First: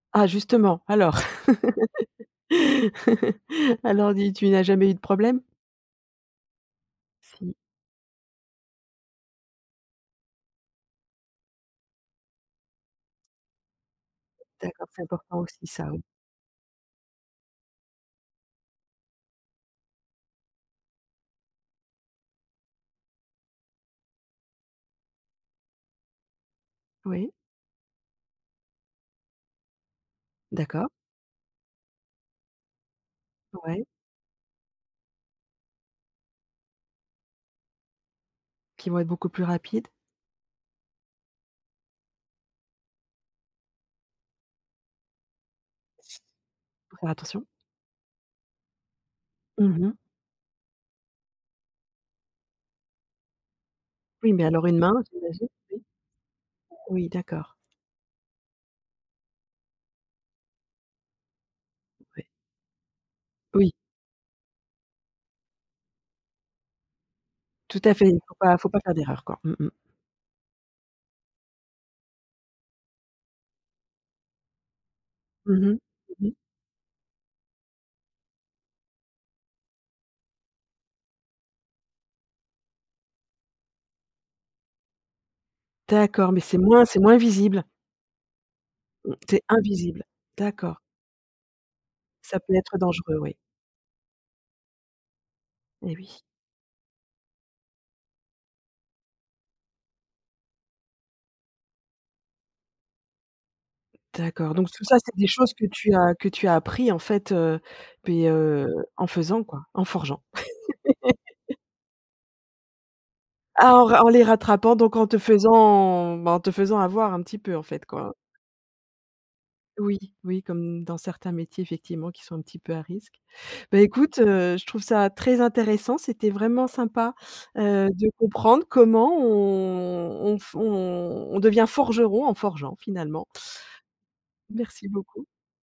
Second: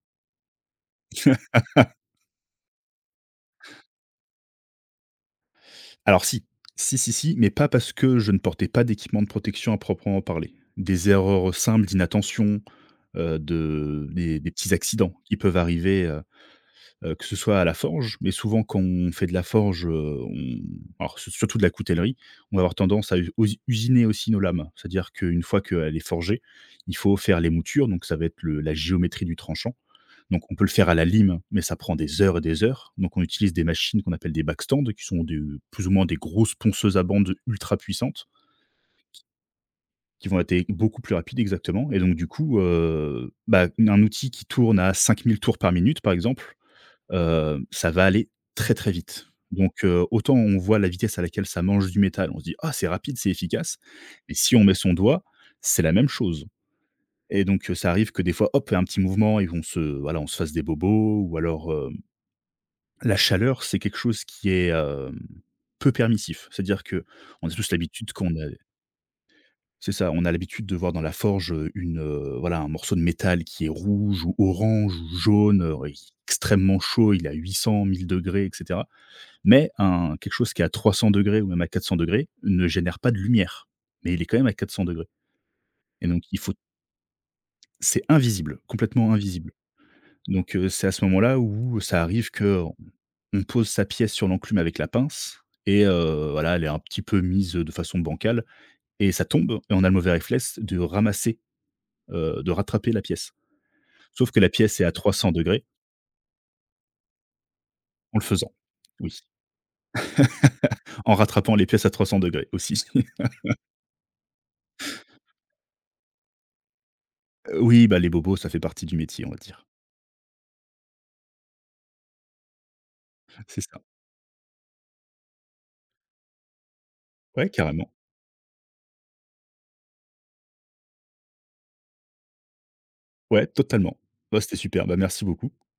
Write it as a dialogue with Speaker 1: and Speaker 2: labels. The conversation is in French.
Speaker 1: Ah, justement, alors, alors dis, tu n'as jamais eu de problème?
Speaker 2: Alors si, si, si, si, mais
Speaker 1: Si.
Speaker 2: pas parce que je ne portais pas d'équipement de protection, à proprement parler. Des erreurs, heu, simples d'inattentions, heu, de des des petits
Speaker 1: D'accord, c'est
Speaker 2: accidents qui
Speaker 1: important
Speaker 2: peuvent
Speaker 1: aussi, ça, hein.
Speaker 2: arriver, heu heu, que ce soit à la forge, mais souvent quand on fait de la forge, heu, on alors, c'est surtout de la coutellerie, on va avoir tendance à ou u usiner aussi nos lames. C'est-à-dire qu'une fois qu'elle est forgée, il faut
Speaker 1: Oui.
Speaker 2: faire l'émouture, donc ça va être le la géométrie du tranchant donc, on peut le faire
Speaker 1: D'accord.
Speaker 2: à la lime, mais ça prend des heures et des heures, donc on utilise des
Speaker 1: Ouais.
Speaker 2: machines qu'on appelle des backstands qui sont de plus ou moins des grosses ponceuses à bandes ultra puissantes
Speaker 1: Qui vont être beaucoup plus rapides.
Speaker 2: qui vont être et, beaucoup plus rapides, exactement, et donc du coup, heu, bah, un outil qui tourne à 5 000 tours par minute, par exemple,
Speaker 1: Faut faire attention.
Speaker 2: heu, ça va aller très, très vite
Speaker 1: Mmh
Speaker 2: donc,
Speaker 1: mh.
Speaker 2: heu, autant, on voit la vitesse à laquelle ça mange du métal, on se dit: «Oh, c'est rapide, c'est efficace»
Speaker 1: Oui,
Speaker 2: et
Speaker 1: mais
Speaker 2: si on
Speaker 1: alors,
Speaker 2: met
Speaker 1: une
Speaker 2: son
Speaker 1: main,
Speaker 2: doigt,
Speaker 1: j'imagine, oui.
Speaker 2: c'est la même chose
Speaker 1: Oui,
Speaker 2: et
Speaker 1: d'accord.
Speaker 2: donc, heu, ça arrive que, des fois, hop! On fait un petit mouvement et on se voilà, on se fasse des bobos ou alors, heu,
Speaker 1: Ouais.
Speaker 2: la chaleur,
Speaker 1: Oui.
Speaker 2: c'est quelque chose qui est, hem, peu permissif. C'est-à-dire qu'on a tous
Speaker 1: Tout à fait,
Speaker 2: l'habitude
Speaker 1: il ne
Speaker 2: qu'on
Speaker 1: faut
Speaker 2: ne
Speaker 1: pas faut pas faire d'erreur, quoi. Mmh mh.
Speaker 2: C'est ça, on a l'habitude de voir dans la forge, heu, une voilà, un morceau de métal qui est rouge ou orange, ou
Speaker 1: Mmh
Speaker 2: jaune,
Speaker 1: mh.
Speaker 2: oui, qui
Speaker 1: Mmh mh.
Speaker 2: extrêmement chaud. Il est à 800-1000°, et cetera, mais un quelque chose qui est à 300° ou même à 400° ne génère pas de lumière, mais il est quand même à 400° et donc
Speaker 1: D'accord, mais
Speaker 2: il faut
Speaker 1: c'est moins c'est moins visible.
Speaker 2: C'est invisible, complètement
Speaker 1: Mmh. C'est
Speaker 2: invisible.
Speaker 1: invisible,
Speaker 2: Donc, heu,
Speaker 1: d'accord.
Speaker 2: c'est à ce moment-là où, heu, ça arrive
Speaker 1: Ça peut
Speaker 2: qu'on
Speaker 1: être dangereux, oui.
Speaker 2: on pose sa pièce sur l'enclume avec la pince et
Speaker 1: Eh oui.
Speaker 2: heu, voilà, elle est un petit peu mise, heu, de façon bancale et ça tombe et on a le mauvais réflexe de ramasser, heu de rattraper la pièce. Sauf que la
Speaker 1: D'accord, donc
Speaker 2: pièce
Speaker 1: tout
Speaker 2: est à
Speaker 1: ça,
Speaker 2: trois
Speaker 1: c'est des
Speaker 2: cent
Speaker 1: choses
Speaker 2: degrés
Speaker 1: que tu as que tu as appris, en fait, heu,
Speaker 2: En le
Speaker 1: beh,
Speaker 2: faisant,
Speaker 1: heu, en
Speaker 2: oui.
Speaker 1: faisant quoi, en forgeant.
Speaker 2: En rattrapant les pièces à 300°, aussi.
Speaker 1: Ah, en ra en les rattrapant, donc en te faisant, bah, en te faisant avoir un petit peu,
Speaker 2: Heu,
Speaker 1: en fait,
Speaker 2: oui, bah, les
Speaker 1: quoi.
Speaker 2: bobos, ça fait partie du métier, on va dire.
Speaker 1: Oui, oui, comme dans certains métiers, effectivement, qui sont un petit peu à risques.
Speaker 2: C'est ça.
Speaker 1: Beh, écoute, heu, je trouve ça très intéressant, c'était vraiment sympa,
Speaker 2: Ouais,
Speaker 1: heu,
Speaker 2: carrément.
Speaker 1: de comprendre comment on on f on on devient forgeron en forgeant, finalement.
Speaker 2: Ouais, totalement. Beh, c'était super,
Speaker 1: Merci
Speaker 2: bah, merci
Speaker 1: beaucoup.
Speaker 2: beaucoup.